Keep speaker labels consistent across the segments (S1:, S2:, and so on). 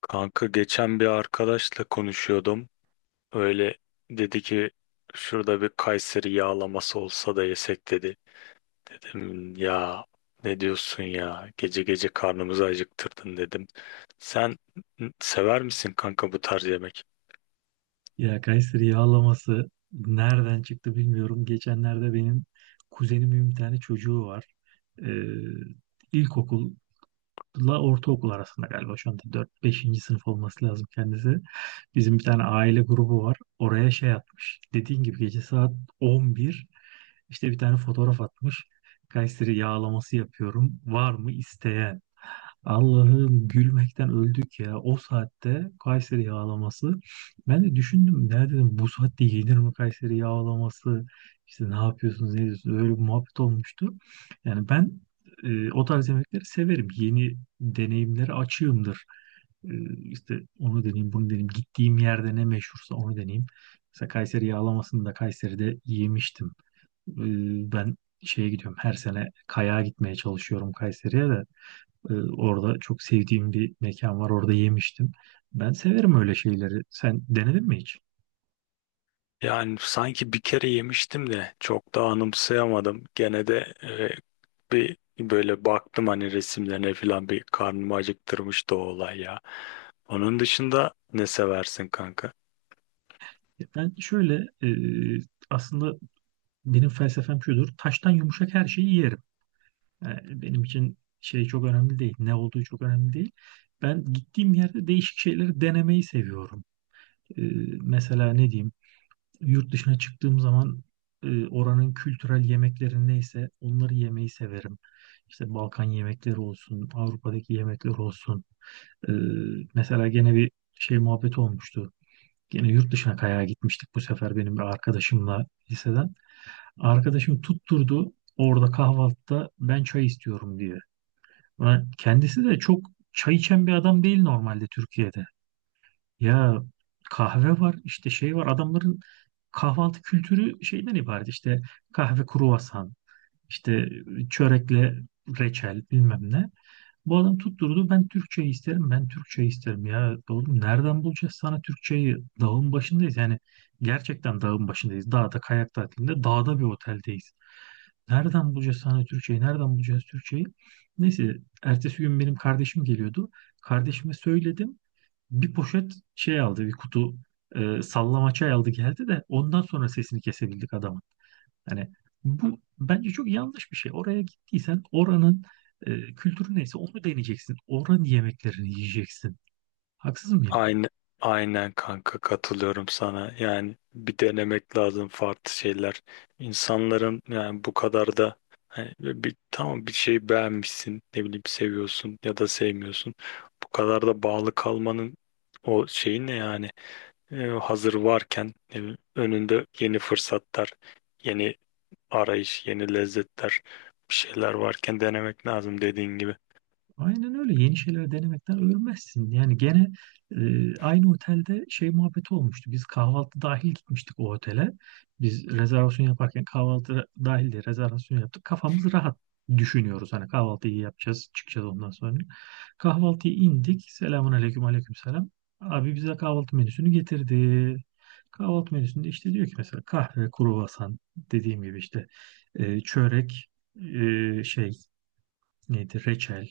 S1: Kanka geçen bir arkadaşla konuşuyordum. Öyle dedi ki şurada bir Kayseri yağlaması olsa da yesek dedi. Dedim ya ne diyorsun ya gece gece karnımızı acıktırdın dedim. Sen sever misin kanka bu tarz yemek?
S2: Ya Kayseri yağlaması nereden çıktı bilmiyorum. Geçenlerde benim kuzenimin bir tane çocuğu var. Ee, ilkokulla ortaokul arasında galiba şu anda 4-5. Sınıf olması lazım kendisi. Bizim bir tane aile grubu var. Oraya şey atmış. Dediğin gibi gece saat 11 işte bir tane fotoğraf atmış. Kayseri yağlaması yapıyorum. Var mı isteyen? Allah'ım gülmekten öldük ya. O saatte Kayseri yağlaması. Ben de düşündüm. Ne dedim bu saatte yenir mi Kayseri yağlaması? İşte ne yapıyorsunuz ne diyorsunuz? Öyle bir muhabbet olmuştu. Yani ben o tarz yemekleri severim. Yeni deneyimlere açığımdır. E, işte onu deneyeyim bunu deneyeyim. Gittiğim yerde ne meşhursa onu deneyeyim. Mesela Kayseri yağlamasını da Kayseri'de yemiştim. E, ben şeye gidiyorum her sene kayağa gitmeye çalışıyorum Kayseri'ye de. Orada çok sevdiğim bir mekan var. Orada yemiştim. Ben severim öyle şeyleri. Sen denedin mi hiç?
S1: Yani sanki bir kere yemiştim de çok da anımsayamadım. Gene de bir böyle baktım hani resimlerine falan bir karnımı acıktırmıştı o olay ya. Onun dışında ne seversin kanka?
S2: Ben şöyle aslında benim felsefem şudur. Taştan yumuşak her şeyi yerim. Yani benim için şey çok önemli değil. Ne olduğu çok önemli değil. Ben gittiğim yerde değişik şeyleri denemeyi seviyorum. Ee, mesela ne diyeyim? Yurt dışına çıktığım zaman oranın kültürel yemekleri neyse onları yemeyi severim. İşte Balkan yemekleri olsun, Avrupa'daki yemekler olsun. Ee, mesela gene bir şey muhabbeti olmuştu. Gene yurt dışına kayağa gitmiştik bu sefer benim bir arkadaşımla liseden. Arkadaşım tutturdu orada kahvaltıda ben çay istiyorum diye. Ulan kendisi de çok çay içen bir adam değil normalde Türkiye'de. Ya kahve var işte şey var adamların kahvaltı kültürü şeyden ibaret işte kahve kruvasan işte çörekle reçel bilmem ne. Bu adam tutturdu ben Türkçe isterim ben Türkçe isterim ya oğlum nereden bulacağız sana Türkçeyi dağın başındayız yani gerçekten dağın başındayız dağda kayak tatilinde dağda bir oteldeyiz nereden bulacağız sana Türkçeyi nereden bulacağız Türkçeyi neyse ertesi gün benim kardeşim geliyordu kardeşime söyledim bir poşet şey aldı bir kutu sallama çay aldı geldi de ondan sonra sesini kesebildik adamın. Hani bu bence çok yanlış bir şey. Oraya gittiysen oranın kültürü neyse onu deneyeceksin. Oranın yemeklerini yiyeceksin. Haksız mıyım?
S1: Aynı, aynen kanka katılıyorum sana. Yani bir denemek lazım farklı şeyler. İnsanların yani bu kadar da hani bir tamam bir şey beğenmişsin, ne bileyim seviyorsun ya da sevmiyorsun. Bu kadar da bağlı kalmanın o şeyi ne yani? Hazır varken ne bileyim, önünde yeni fırsatlar, yeni arayış, yeni lezzetler, bir şeyler varken denemek lazım dediğin gibi.
S2: Aynen öyle. Yeni şeyler denemekten ölmezsin. Yani gene aynı otelde şey muhabbeti olmuştu. Biz kahvaltı dahil gitmiştik o otele. Biz rezervasyon yaparken kahvaltı dahil de rezervasyon yaptık. Kafamız rahat düşünüyoruz. Hani kahvaltıyı yapacağız, çıkacağız ondan sonra. Kahvaltıya indik. Selamun aleyküm, aleyküm selam. Abi bize kahvaltı menüsünü getirdi. Kahvaltı menüsünde işte diyor ki mesela kahve, kruvasan dediğim gibi işte çörek, şey neydi reçel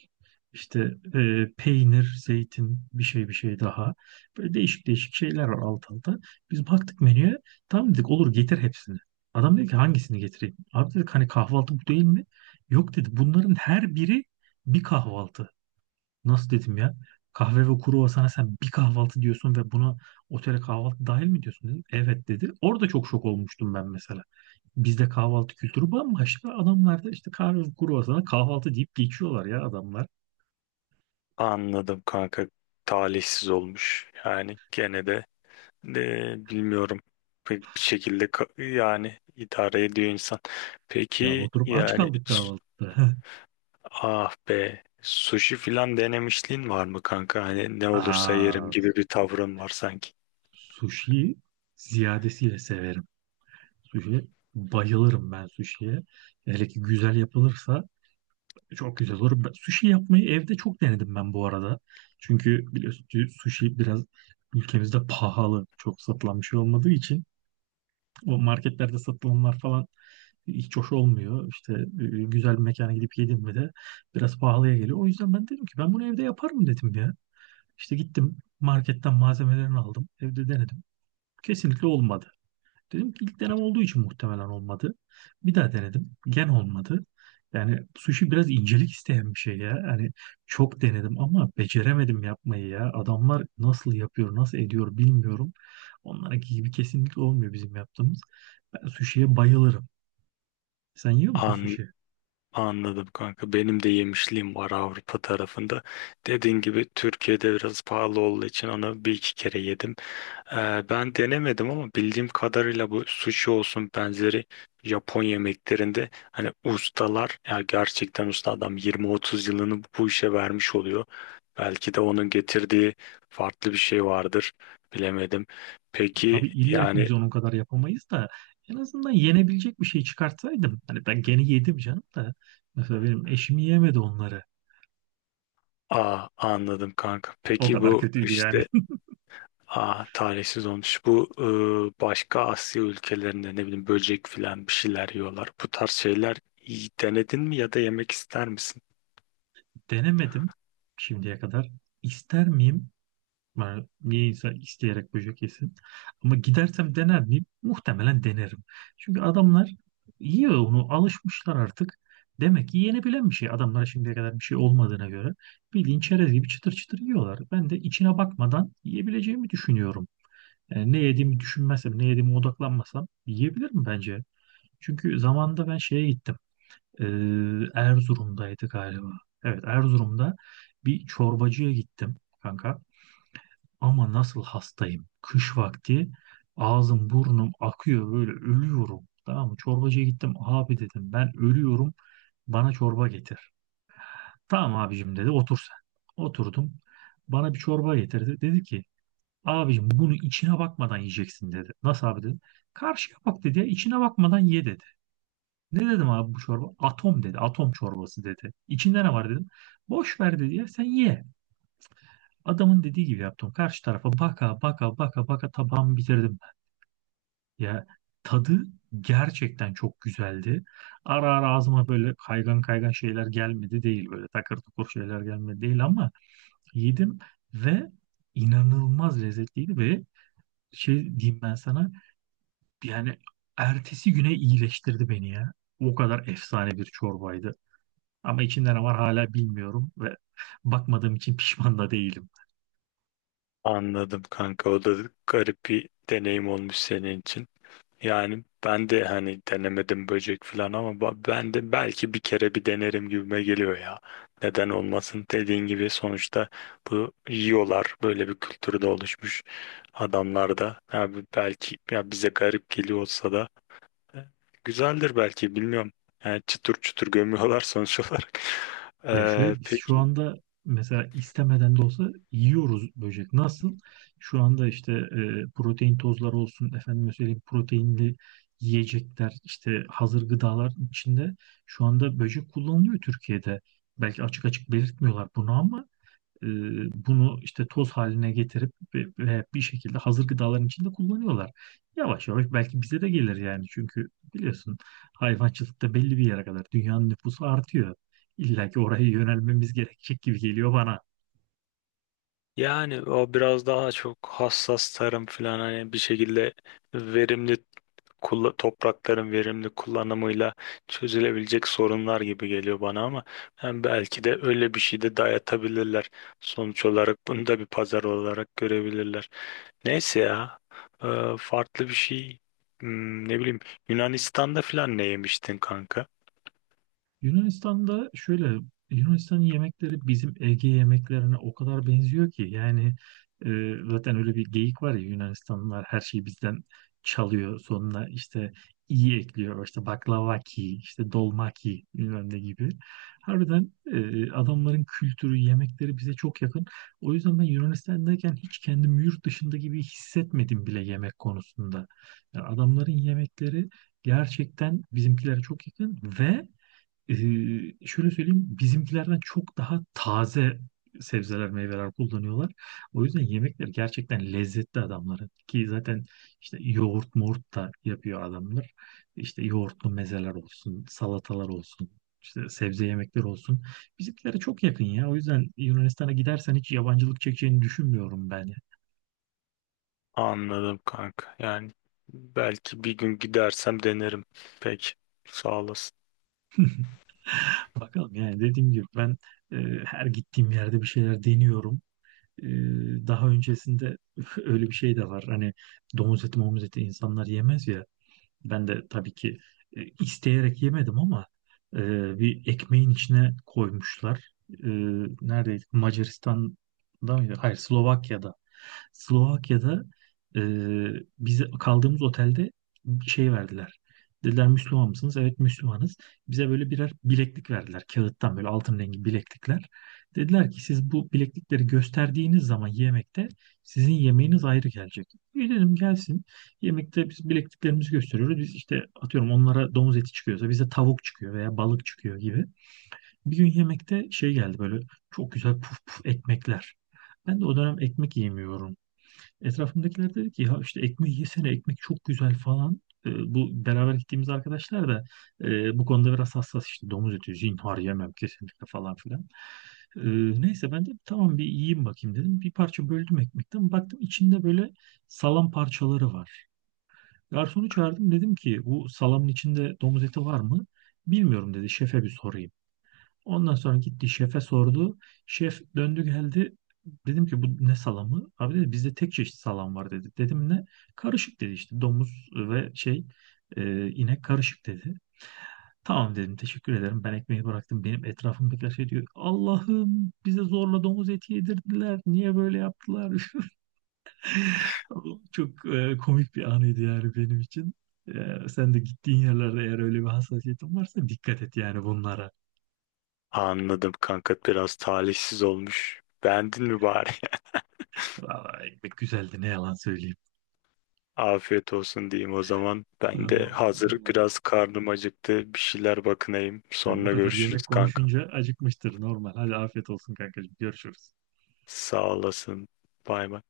S2: işte peynir zeytin bir şey bir şey daha böyle değişik değişik şeyler var alt alta biz baktık menüye tamam dedik olur getir hepsini adam dedi ki hangisini getireyim abi dedik hani kahvaltı bu değil mi yok dedi bunların her biri bir kahvaltı. Nasıl dedim ya? Kahve ve kruvasana sen bir kahvaltı diyorsun ve buna otele kahvaltı dahil mi diyorsun dedim. Evet dedi. Orada çok şok olmuştum ben mesela. Bizde kahvaltı kültürü bambaşka. Adamlarda işte kahve ve kruvasana kahvaltı deyip geçiyorlar ya adamlar.
S1: Anladım kanka. Talihsiz olmuş. Yani gene de. Bilmiyorum. Pek bir şekilde yani idare ediyor insan.
S2: Ya
S1: Peki
S2: oturup aç
S1: yani
S2: kaldık kahvaltıda.
S1: ah be sushi filan denemişliğin var mı kanka? Hani ne olursa yerim
S2: Aa,
S1: gibi bir tavrın var sanki.
S2: sushi ziyadesiyle severim. Sushi bayılırım ben sushi'ye. Hele ki güzel yapılırsa çok güzel olur. Ben- sushi yapmayı evde çok denedim ben bu arada. Çünkü biliyorsun ki sushi biraz ülkemizde pahalı. Çok satılan bir şey olmadığı için o marketlerde satılanlar falan hiç hoş olmuyor. İşte güzel bir mekana gidip yedim mi de biraz pahalıya geliyor. O yüzden ben dedim ki ben bunu evde yaparım dedim ya. İşte gittim marketten malzemelerini aldım. Evde denedim. Kesinlikle olmadı. Dedim ki ilk denem olduğu için muhtemelen olmadı. Bir daha denedim. Olmadı. Yani sushi biraz incelik isteyen bir şey ya. Hani çok denedim ama beceremedim yapmayı ya. Adamlar nasıl yapıyor, nasıl ediyor bilmiyorum. Onlarınki gibi kesinlikle olmuyor bizim yaptığımız. Ben sushi'ye bayılırım. Sen yiyor musun sushi?
S1: Anladım kanka. Benim de yemişliğim var Avrupa tarafında. Dediğin gibi Türkiye'de biraz pahalı olduğu için onu bir iki kere yedim. Ben denemedim ama bildiğim kadarıyla bu sushi olsun benzeri Japon yemeklerinde hani ustalar ya gerçekten usta adam 20-30 yılını bu işe vermiş oluyor. Belki de onun getirdiği farklı bir şey vardır. Bilemedim.
S2: Ya tabii
S1: Peki
S2: illa ki
S1: yani.
S2: biz onun kadar yapamayız da en azından yenebilecek bir şey çıkartsaydım. Hani ben gene yedim canım da. Mesela benim eşim yemedi onları.
S1: Aa, anladım kanka.
S2: O
S1: Peki
S2: kadar
S1: bu
S2: kötüydü yani.
S1: işte. Aa, talihsiz olmuş. Bu başka Asya ülkelerinde ne bileyim böcek filan bir şeyler yiyorlar. Bu tarz şeyler iyi denedin mi ya da yemek ister misin?
S2: Denemedim şimdiye kadar. İster miyim? Yani niye insan isteyerek böcek yesin? Ama gidersem dener miyim? Muhtemelen denerim. Çünkü adamlar yiyor onu alışmışlar artık. Demek ki yenebilen bir şey. Adamlara şimdiye kadar bir şey olmadığına göre bildiğin çerez gibi çıtır çıtır yiyorlar. Ben de içine bakmadan yiyebileceğimi düşünüyorum. Ne yediğimi düşünmezsem, ne yediğime odaklanmasam yiyebilirim bence. Çünkü zamanında ben şeye gittim. E, Erzurum'daydı galiba. Evet, Erzurum'da bir çorbacıya gittim kanka. Ama nasıl hastayım. Kış vakti ağzım burnum akıyor böyle ölüyorum. Tamam mı? Çorbacıya gittim. Abi dedim ben ölüyorum. Bana çorba getir. Tamam abicim dedi, otur sen. Oturdum. Bana bir çorba getirdi. Dedi ki abicim bunu içine bakmadan yiyeceksin dedi. Nasıl abi dedim. Karşıya bak dedi. Ya, içine bakmadan ye dedi. Ne dedim abi bu çorba? Atom dedi. Atom çorbası dedi. İçinde ne var dedim. Boş ver dedi ya sen ye. Adamın dediği gibi yaptım. Karşı tarafa baka baka baka baka tabağımı bitirdim ben. Ya tadı gerçekten çok güzeldi. Ara ara ağzıma böyle kaygan kaygan şeyler gelmedi değil. Böyle takır tukur şeyler gelmedi değil ama yedim ve inanılmaz lezzetliydi ve şey diyeyim ben sana. Yani ertesi güne iyileştirdi beni ya. O kadar efsane bir çorbaydı. Ama içinde ne var hala bilmiyorum ve bakmadığım için pişman da değilim.
S1: Anladım kanka. O da garip bir deneyim olmuş senin için. Yani ben de hani denemedim böcek filan ama ben de belki bir kere bir denerim gibime geliyor ya. Neden olmasın? Dediğin gibi sonuçta bu yiyorlar. Böyle bir kültürde oluşmuş adamlar da. Abi belki ya bize garip geliyor olsa da. E, Güzeldir belki bilmiyorum. Yani çıtır çıtır gömüyorlar sonuç olarak.
S2: Ya
S1: Ee,
S2: şöyle biz şu
S1: peki
S2: anda mesela istemeden de olsa yiyoruz böcek. Nasıl? Şu anda işte protein tozları olsun, efendim söyleyeyim proteinli yiyecekler, işte hazır gıdalar içinde şu anda böcek kullanılıyor Türkiye'de. Belki açık açık belirtmiyorlar bunu ama E, bunu işte toz haline getirip ve bir şekilde hazır gıdaların içinde kullanıyorlar. Yavaş yavaş belki bize de gelir yani çünkü biliyorsun hayvancılıkta belli bir yere kadar dünyanın nüfusu artıyor. İlla ki oraya yönelmemiz gerekecek gibi geliyor bana.
S1: yani o biraz daha çok hassas tarım falan hani bir şekilde verimli toprakların verimli kullanımıyla çözülebilecek sorunlar gibi geliyor bana ama yani belki de öyle bir şey de dayatabilirler. Sonuç olarak bunu da bir pazar olarak görebilirler. Neyse ya. Farklı bir şey. Ne bileyim, Yunanistan'da falan ne yemiştin kanka?
S2: Yunanistan'da şöyle Yunanistan'ın yemekleri bizim Ege yemeklerine o kadar benziyor ki yani zaten öyle bir geyik var ya Yunanistanlılar her şeyi bizden çalıyor sonuna işte iyi ekliyor işte baklavaki işte dolmaki bilmem ne gibi. Harbiden adamların kültürü yemekleri bize çok yakın. O yüzden ben Yunanistan'dayken hiç kendimi yurt dışında gibi hissetmedim bile yemek konusunda. Yani adamların yemekleri gerçekten bizimkilere çok yakın ve ee, şöyle söyleyeyim, bizimkilerden çok daha taze sebzeler, meyveler kullanıyorlar. O yüzden yemekleri gerçekten lezzetli adamların. Ki zaten işte yoğurt moğurt da yapıyor adamlar. İşte yoğurtlu mezeler olsun, salatalar olsun, işte sebze yemekleri olsun. Bizimkilere çok yakın ya. O yüzden Yunanistan'a gidersen hiç yabancılık çekeceğini düşünmüyorum ben.
S1: Anladım kanka. Yani belki bir gün gidersem denerim. Peki. Sağ olasın.
S2: Bakalım yani dediğim gibi ben e, her gittiğim yerde bir şeyler deniyorum. Ee, daha öncesinde öyle bir şey de var. Hani domuz eti, momuz eti insanlar yemez ya. Ben de tabii ki isteyerek yemedim ama e, bir ekmeğin içine koymuşlar. E, neredeydi? Macaristan'da mıydı? Hayır, Slovakya'da. Slovakya'da e, bize kaldığımız otelde şey verdiler. Dediler Müslüman mısınız? Evet Müslümanız. Bize böyle birer bileklik verdiler. Kağıttan böyle altın rengi bileklikler. Dediler ki siz bu bileklikleri gösterdiğiniz zaman yemekte sizin yemeğiniz ayrı gelecek. İyi dedim gelsin. Yemekte biz bilekliklerimizi gösteriyoruz. Biz işte atıyorum onlara domuz eti çıkıyorsa bize tavuk çıkıyor veya balık çıkıyor gibi. Bir gün yemekte şey geldi böyle çok güzel puf puf ekmekler. Ben de o dönem ekmek yemiyorum. Etrafımdakiler dedi ki ya işte ekmeği yesene ekmek çok güzel falan. Bu beraber gittiğimiz arkadaşlar da bu konuda biraz hassas işte domuz eti zinhar yemem kesinlikle falan filan. Ee, neyse ben de tamam bir yiyeyim bakayım dedim. Bir parça böldüm ekmekten baktım içinde böyle salam parçaları var. Garsonu çağırdım dedim ki bu salamın içinde domuz eti var mı? Bilmiyorum dedi şefe bir sorayım. Ondan sonra gitti şefe sordu. Şef döndü geldi. Dedim ki bu ne salamı? Abi dedi bizde tek çeşit salam var dedi. Dedim ne? Karışık dedi işte domuz ve şey inek karışık dedi. Tamam dedim teşekkür ederim ben ekmeği bıraktım. Benim etrafımdakiler şey diyor. Allah'ım bize zorla domuz eti yedirdiler. Niye böyle yaptılar? Çok komik bir anıydı yani benim için. Sen de gittiğin yerlerde eğer öyle bir hassasiyetin varsa dikkat et yani bunlara.
S1: Anladım kanka. Biraz talihsiz olmuş. Beğendin mi bari?
S2: Valla ekmek güzeldi ne yalan söyleyeyim.
S1: Afiyet olsun diyeyim o zaman. Ben de
S2: Tamam.
S1: hazır
S2: Eyvallah.
S1: biraz karnım acıktı. Bir şeyler bakınayım.
S2: Ya bu
S1: Sonra
S2: kadar yemek
S1: görüşürüz kanka.
S2: konuşunca acıkmıştır normal. Hadi afiyet olsun kankacığım. Görüşürüz.
S1: Sağ olasın. Bay bay.